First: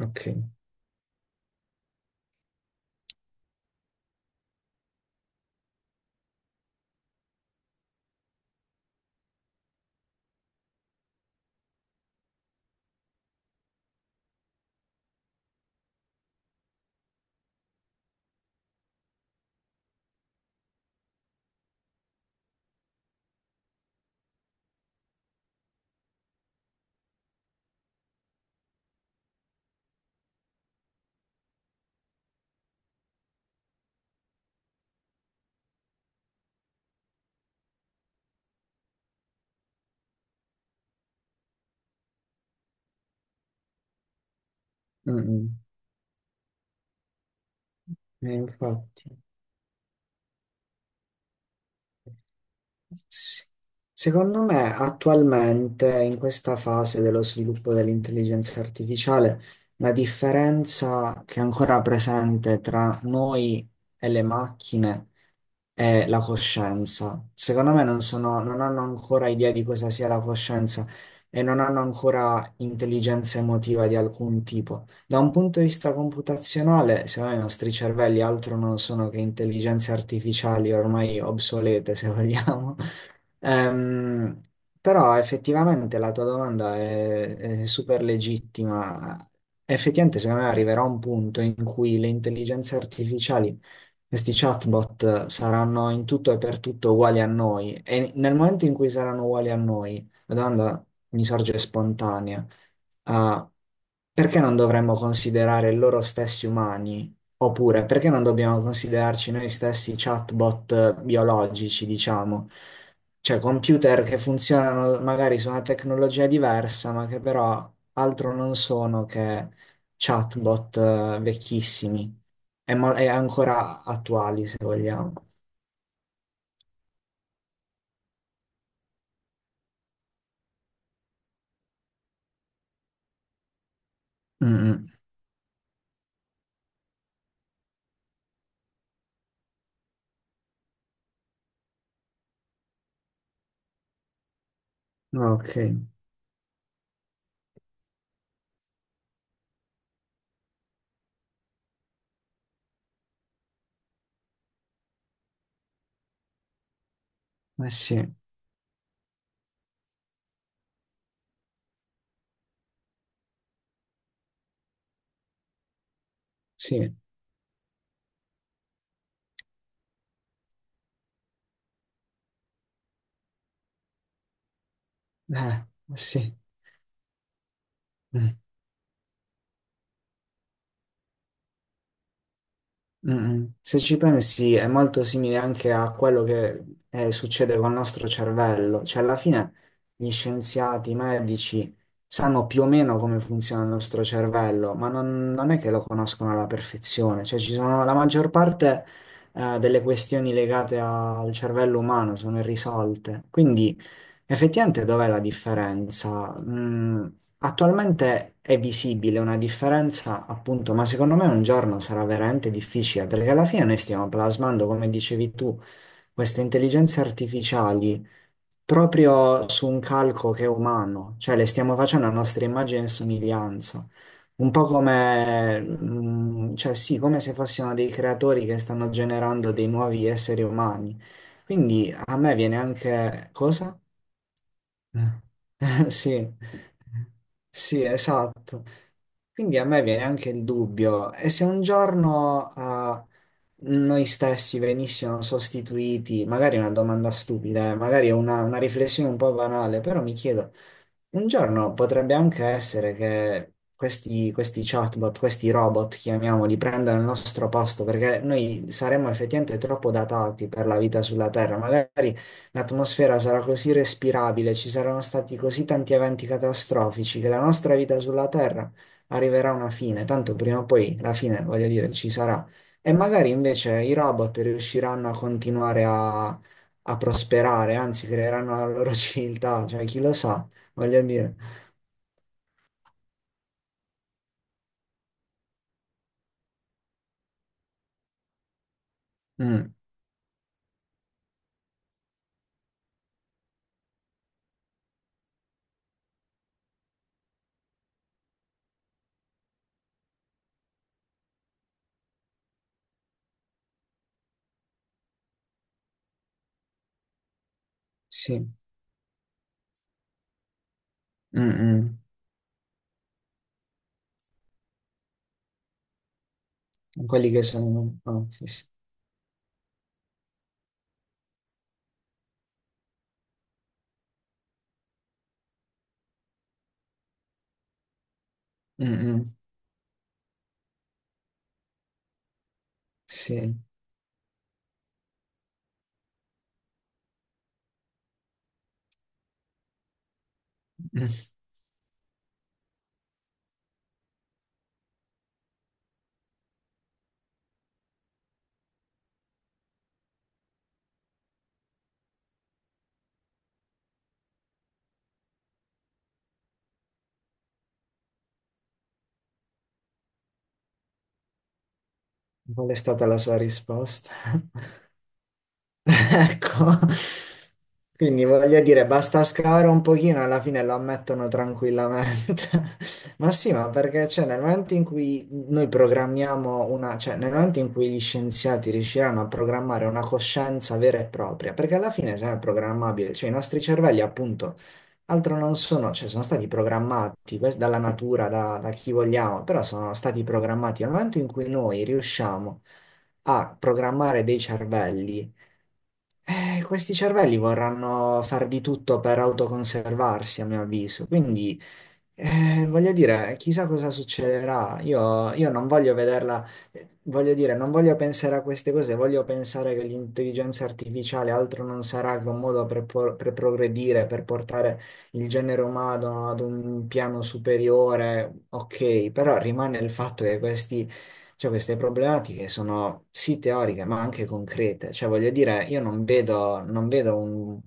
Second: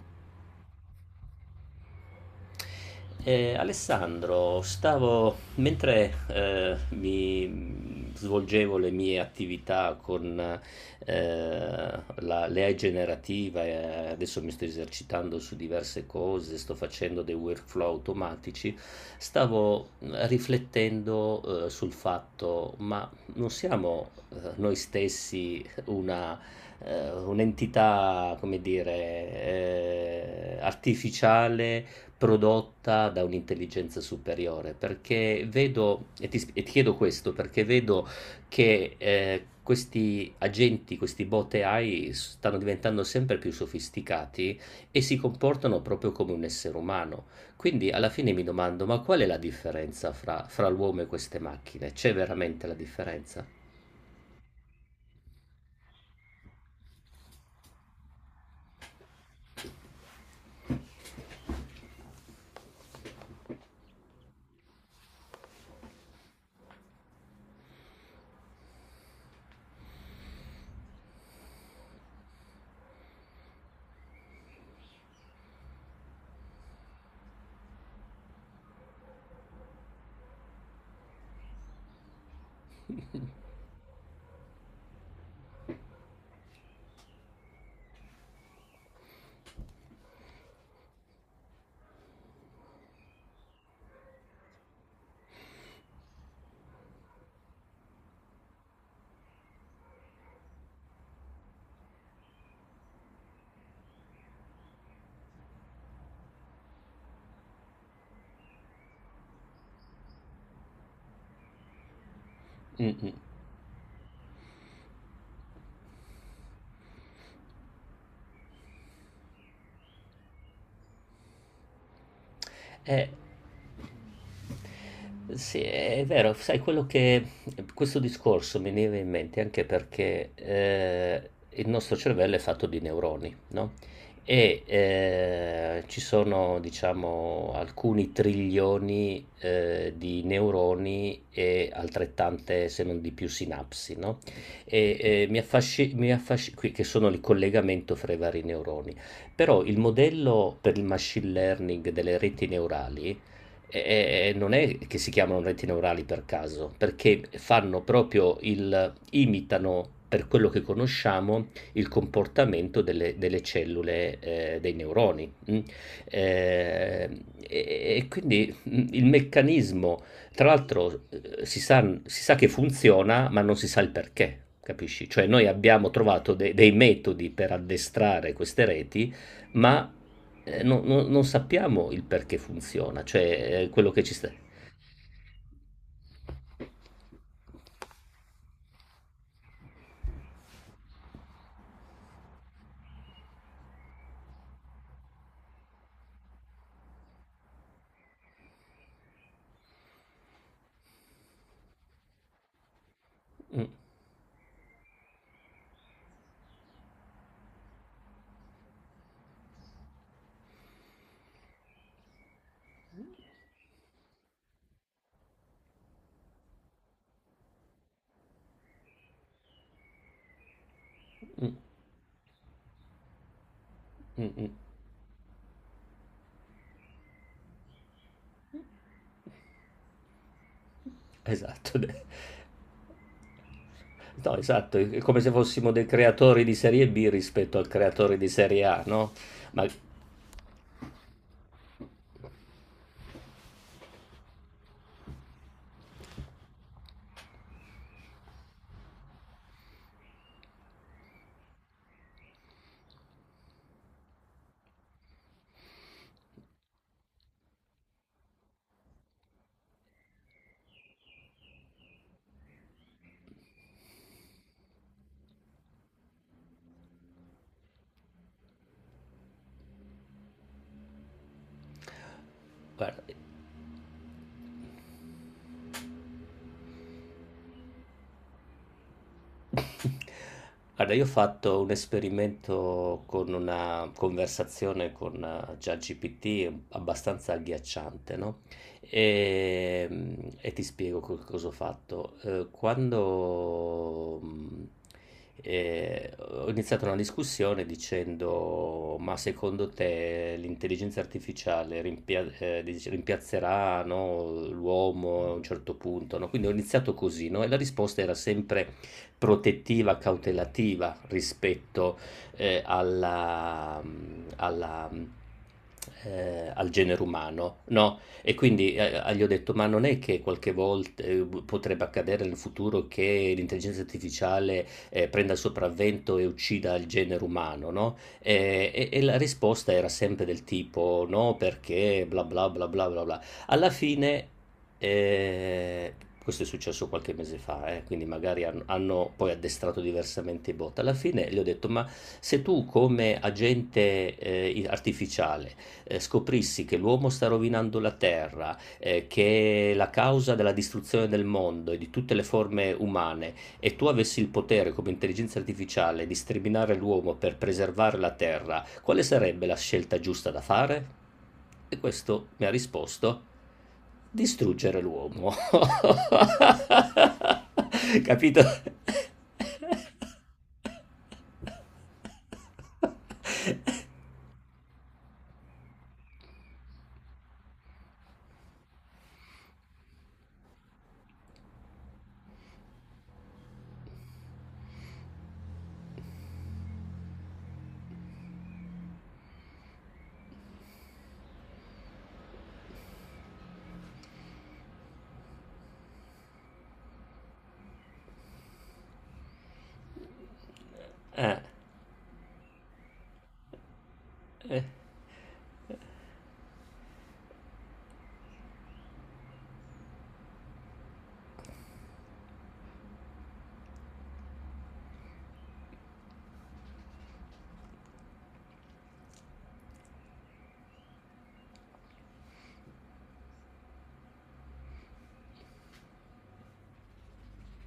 Ok. Alessandro, stavo mentre, mi svolgevo le mie attività con, la l'AI generativa e adesso mi sto esercitando su diverse cose, sto facendo dei workflow automatici, stavo riflettendo, sul fatto: ma non siamo, noi stessi una un'entità, come dire, artificiale prodotta da un'intelligenza superiore, perché vedo, e ti chiedo questo, perché vedo che questi agenti, questi bot AI stanno diventando sempre più sofisticati e si Mm, mm. comportano proprio come un essere umano. Quindi alla fine mi domando, ma Infatti, qual è la differenza fra l'uomo e queste macchine? C'è veramente la sì. differenza? Secondo me attualmente in questa fase dello sviluppo dell'intelligenza artificiale, la differenza che è ancora presente tra noi e le macchine è la coscienza. Secondo me non sono, non hanno ancora idea di cosa sia la coscienza e non hanno ancora intelligenza emotiva di alcun tipo. Da un punto di vista computazionale, secondo me i nostri cervelli altro non sono che intelligenze artificiali ormai obsolete, se vogliamo. Ehm, però effettivamente la tua domanda è super legittima. Effettivamente, secondo me arriverà un punto in cui le intelligenze artificiali, questi chatbot saranno in tutto e per tutto uguali a noi e nel momento in cui saranno uguali a noi, la domanda mi sorge spontanea. ah, Perché non dovremmo considerare loro stessi umani? Oppure perché non dobbiamo considerarci noi stessi chatbot biologici, diciamo? Mm, mm. Cioè computer che funzionano magari su una tecnologia diversa, ma che però altro non sono che chatbot vecchissimi è Eh, ancora attuali, se vogliamo. sì, è vero, sai quello che questo discorso mi viene in mente anche perché il nostro cervello è fatto di neuroni, no? E Mm, ci sono, diciamo, alcuni trilioni di neuroni e altrettante, se non di più, sinapsi, no? E mm. Ok, che sono il collegamento fra i vari neuroni. Però il modello per il machine learning delle reti neurali non è che si chiamano reti neurali per caso, perché ma fanno sì, proprio imitano per quello che conosciamo il comportamento delle cellule dei neuroni. Mm. sì, Eh, e quindi il meccanismo, tra l'altro, si sa che funziona, ma non si sa il perché. Capisci? Cioè, noi ma abbiamo trovato sì. Dei metodi per addestrare Mm. queste reti ma non sappiamo il perché funziona, cioè Se quello ci che ci sta. pensi è molto simile anche a quello che succede col nostro cervello, cioè alla fine gli scienziati, i medici sanno più o meno come funziona il nostro cervello, ma non, non è che lo conoscono alla perfezione, cioè ci sono, la maggior parte delle questioni legate al cervello umano sono irrisolte, Mm, quindi effettivamente dov'è la differenza? Attualmente è visibile una differenza, appunto, ma secondo me un giorno sarà veramente difficile perché alla fine noi stiamo plasmando, come dicevi tu, queste intelligenze artificiali proprio su un calco che è umano, cioè le mm, stiamo facendo a nostra immagine e somiglianza, mm, mm. un po' come, cioè sì, come se fossimo dei creatori che stanno generando dei nuovi esseri umani. Esatto. Quindi a me viene anche cosa? No, esatto, è come se fossimo dei Sì, creatori di serie B rispetto al sì, creatore di esatto. serie A, no? Quindi a Ma me viene anche il dubbio, e se un giorno noi stessi venissimo sostituiti, magari è una domanda stupida, magari è una riflessione un po' banale, però mi chiedo, un giorno potrebbe anche essere che questi chatbot, questi robot, chiamiamoli, prendano il nostro posto, perché noi saremmo effettivamente troppo datati per la vita sulla Terra, magari. L'atmosfera sarà così respirabile, ci saranno stati così tanti eventi catastrofici che la nostra vita sulla Terra arriverà a una fine, tanto prima o poi la fine, voglio dire, ci sarà. E guarda, magari invece i robot riusciranno a continuare a prosperare, anzi creeranno la loro civiltà, cioè chi lo sa, Guarda, voglio io ho dire. fatto un esperimento con una conversazione con ChatGPT abbastanza agghiacciante, no? Mm, E, mm, e ti spiego cosa ho fatto. Quando ho iniziato una discussione dicendo: ma secondo te l'intelligenza artificiale rimpiazzerà, no, l'uomo a un certo punto, no? Quindi ho iniziato così, no? E la risposta era sì. sempre protettiva, cautelativa rispetto Mm, eh, alla, mm, alla, mm, al genere mm. Quelli che umano, sono. no? Oh, E sì, sì. quindi gli ho detto, ma non è che qualche volta potrebbe accadere nel futuro che l'intelligenza artificiale prenda il sopravvento e uccida il genere umano, no? Eh, Mm, E, e la mm. risposta era sempre del tipo, no, perché bla bla bla bla bla bla. Sì. Alla fine, e questo è successo qualche mese fa, quindi magari hanno poi addestrato diversamente i bot. Alla Mm. fine gli ho detto: ma se tu, come agente artificiale, scoprissi che l'uomo sta rovinando la terra, che è la causa della distruzione del mondo e di tutte le forme umane, e tu avessi il potere come intelligenza artificiale di sterminare l'uomo per preservare la terra, quale sarebbe la scelta giusta da fare? E questo mi ha Qual è stata la risposto: sua risposta? distruggere l'uomo. Ecco, quindi Capito? voglio dire, basta scavare un pochino, e alla fine lo ammettono tranquillamente. Ma sì, ma perché cioè, nel momento in cui noi programmiamo una, cioè nel momento in cui gli scienziati riusciranno a programmare una coscienza vera e propria, perché alla fine se è sempre programmabile, cioè i nostri cervelli appunto altro non sono, cioè sono stati programmati questo dalla natura, da, da chi vogliamo, però sono stati programmati. Nel momento in cui noi riusciamo a programmare dei cervelli, questi cervelli vorranno far di tutto per autoconservarsi, a mio avviso. Quindi, voglio dire, chissà cosa Eh, succederà. Io non voglio vederla, voglio dire, non voglio pensare a queste cose, voglio pensare che l'intelligenza artificiale altro non sarà che un modo per, per progredire, per portare il genere umano ad un piano superiore. Ok, però rimane il fatto che questi cioè, queste problematiche sono sì teoriche, ma anche concrete. Cioè, voglio dire, io non vedo, non vedo un.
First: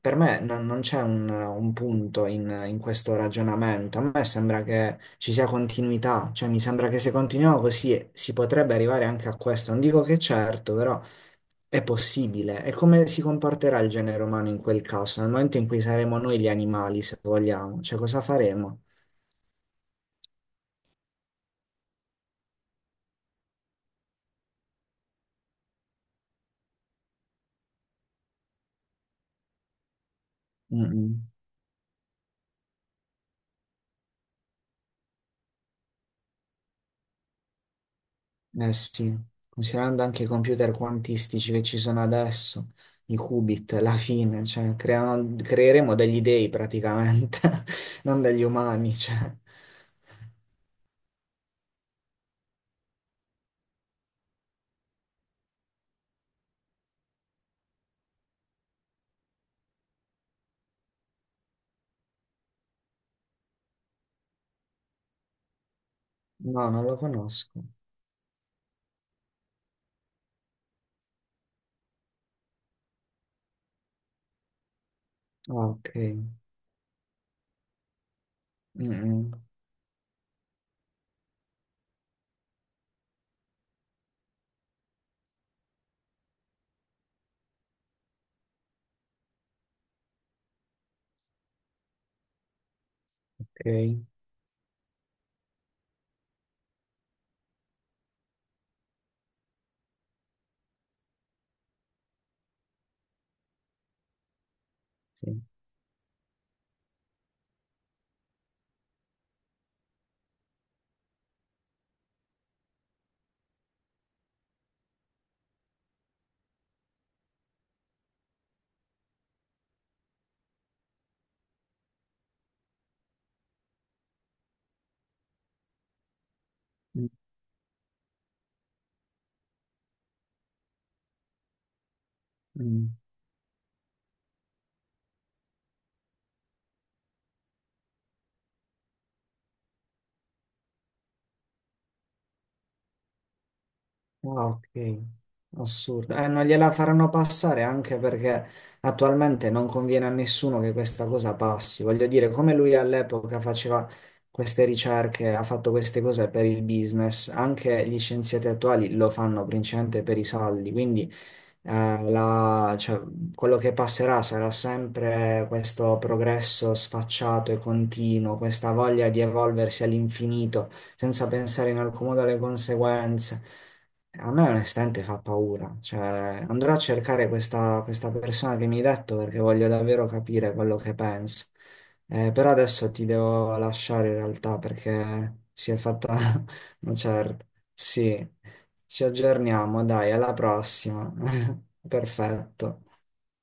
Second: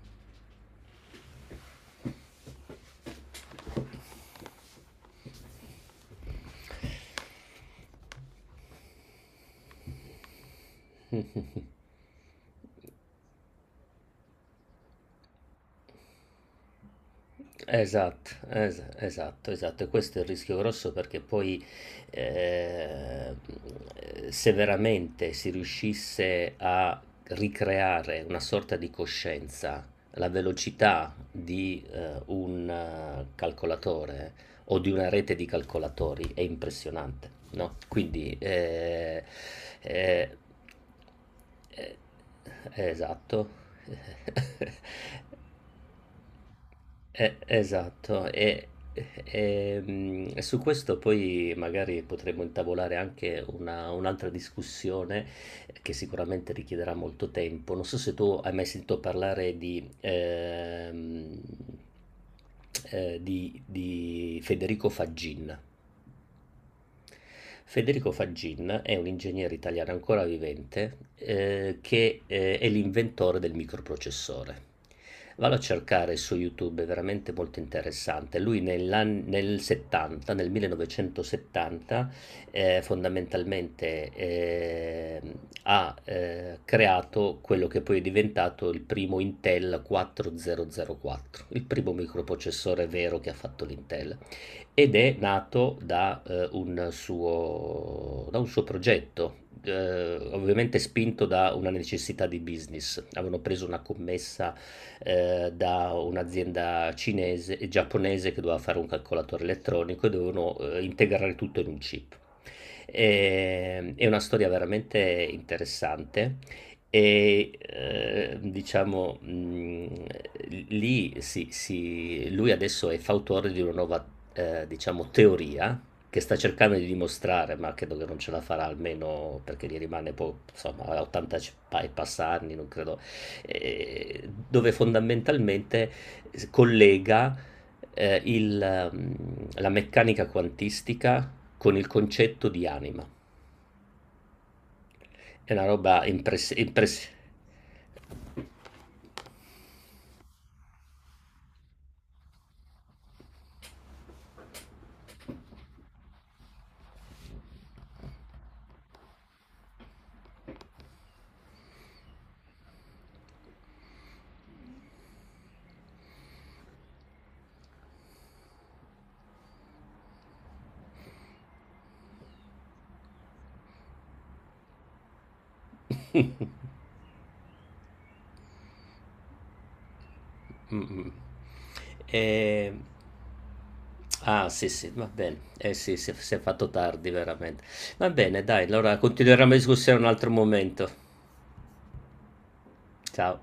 Per me non, non c'è un punto in questo ragionamento. A me sembra che ci sia continuità. Cioè, mi sembra che se continuiamo così si potrebbe arrivare anche a questo. Non dico che certo, però è possibile. E come si comporterà il genere umano in quel caso? Nel momento in cui saremo noi gli animali, se vogliamo. Cioè, cosa Esatto, faremo? esatto, esatto, e questo è il rischio grosso perché poi eh, se veramente si riuscisse a ricreare una sorta di coscienza, la Mm, velocità mm. di un calcolatore o di una rete di calcolatori è impressionante, no? Quindi Eh sì, considerando anche i eh, computer quantistici che ci eh, sono adesso, i esatto. qubit, la fine, cioè creeremo degli dei Eh, praticamente, non esatto, degli e, umani, cioè. e, mm, e su questo poi magari potremmo intavolare anche un'altra discussione che sicuramente richiederà molto tempo. Non so se tu hai mai sentito parlare di Federico Faggin. No, non lo conosco. Federico Faggin è un ingegnere italiano ancora vivente, che è l'inventore del microprocessore. Ah, Vado a ok. cercare su YouTube, è veramente molto interessante. Lui Mm, mm, nel 70, nel 1970, fondamentalmente ha creato quello che poi è diventato il primo Intel 4004, il primo microprocessore vero che ha fatto ok. l'Intel ed è nato da, un suo da un suo progetto, ovviamente spinto da una necessità di business. Avevano preso una commessa, Sì. Da un'azienda cinese e giapponese che doveva fare un calcolatore elettronico e dovevano, integrare tutto in un chip. È una storia veramente interessante, e, diciamo, lì si lui adesso è fautore di una nuova, diciamo teoria, che sta cercando di Mm, dimostrare, ma credo che non ce la farà almeno perché gli rimane po insomma ha 80 c pa e passa anni, non mm. credo dove fondamentalmente s collega, ehm, il mhmm, la meccanica quantistica con il concetto di anima. Ah, ok, È una roba assurdo. Non impress gliela impress faranno passare anche perché attualmente non conviene a nessuno che questa cosa passi. Voglio dire, come lui all'epoca faceva queste ricerche, ha fatto queste cose per il business, anche gli scienziati attuali lo fanno principalmente per i soldi. Quindi cioè, quello che passerà sarà sempre questo progresso sfacciato e continuo, questa voglia di evolversi all'infinito senza pensare in alcun modo alle conseguenze. A me onestamente fa paura, cioè andrò a cercare questa persona che mi hai detto perché voglio davvero capire quello che Mh-mh. pensa. Però Ehm adesso ti devo lasciare in Ah realtà sì, sì, va bene. perché si Eh è sì, fatta si è fatto una tardi certa. veramente. Va Sì. bene dai, allora Ci continueremo la aggiorniamo, discussione un dai, altro alla momento. prossima. Perfetto. Ciao.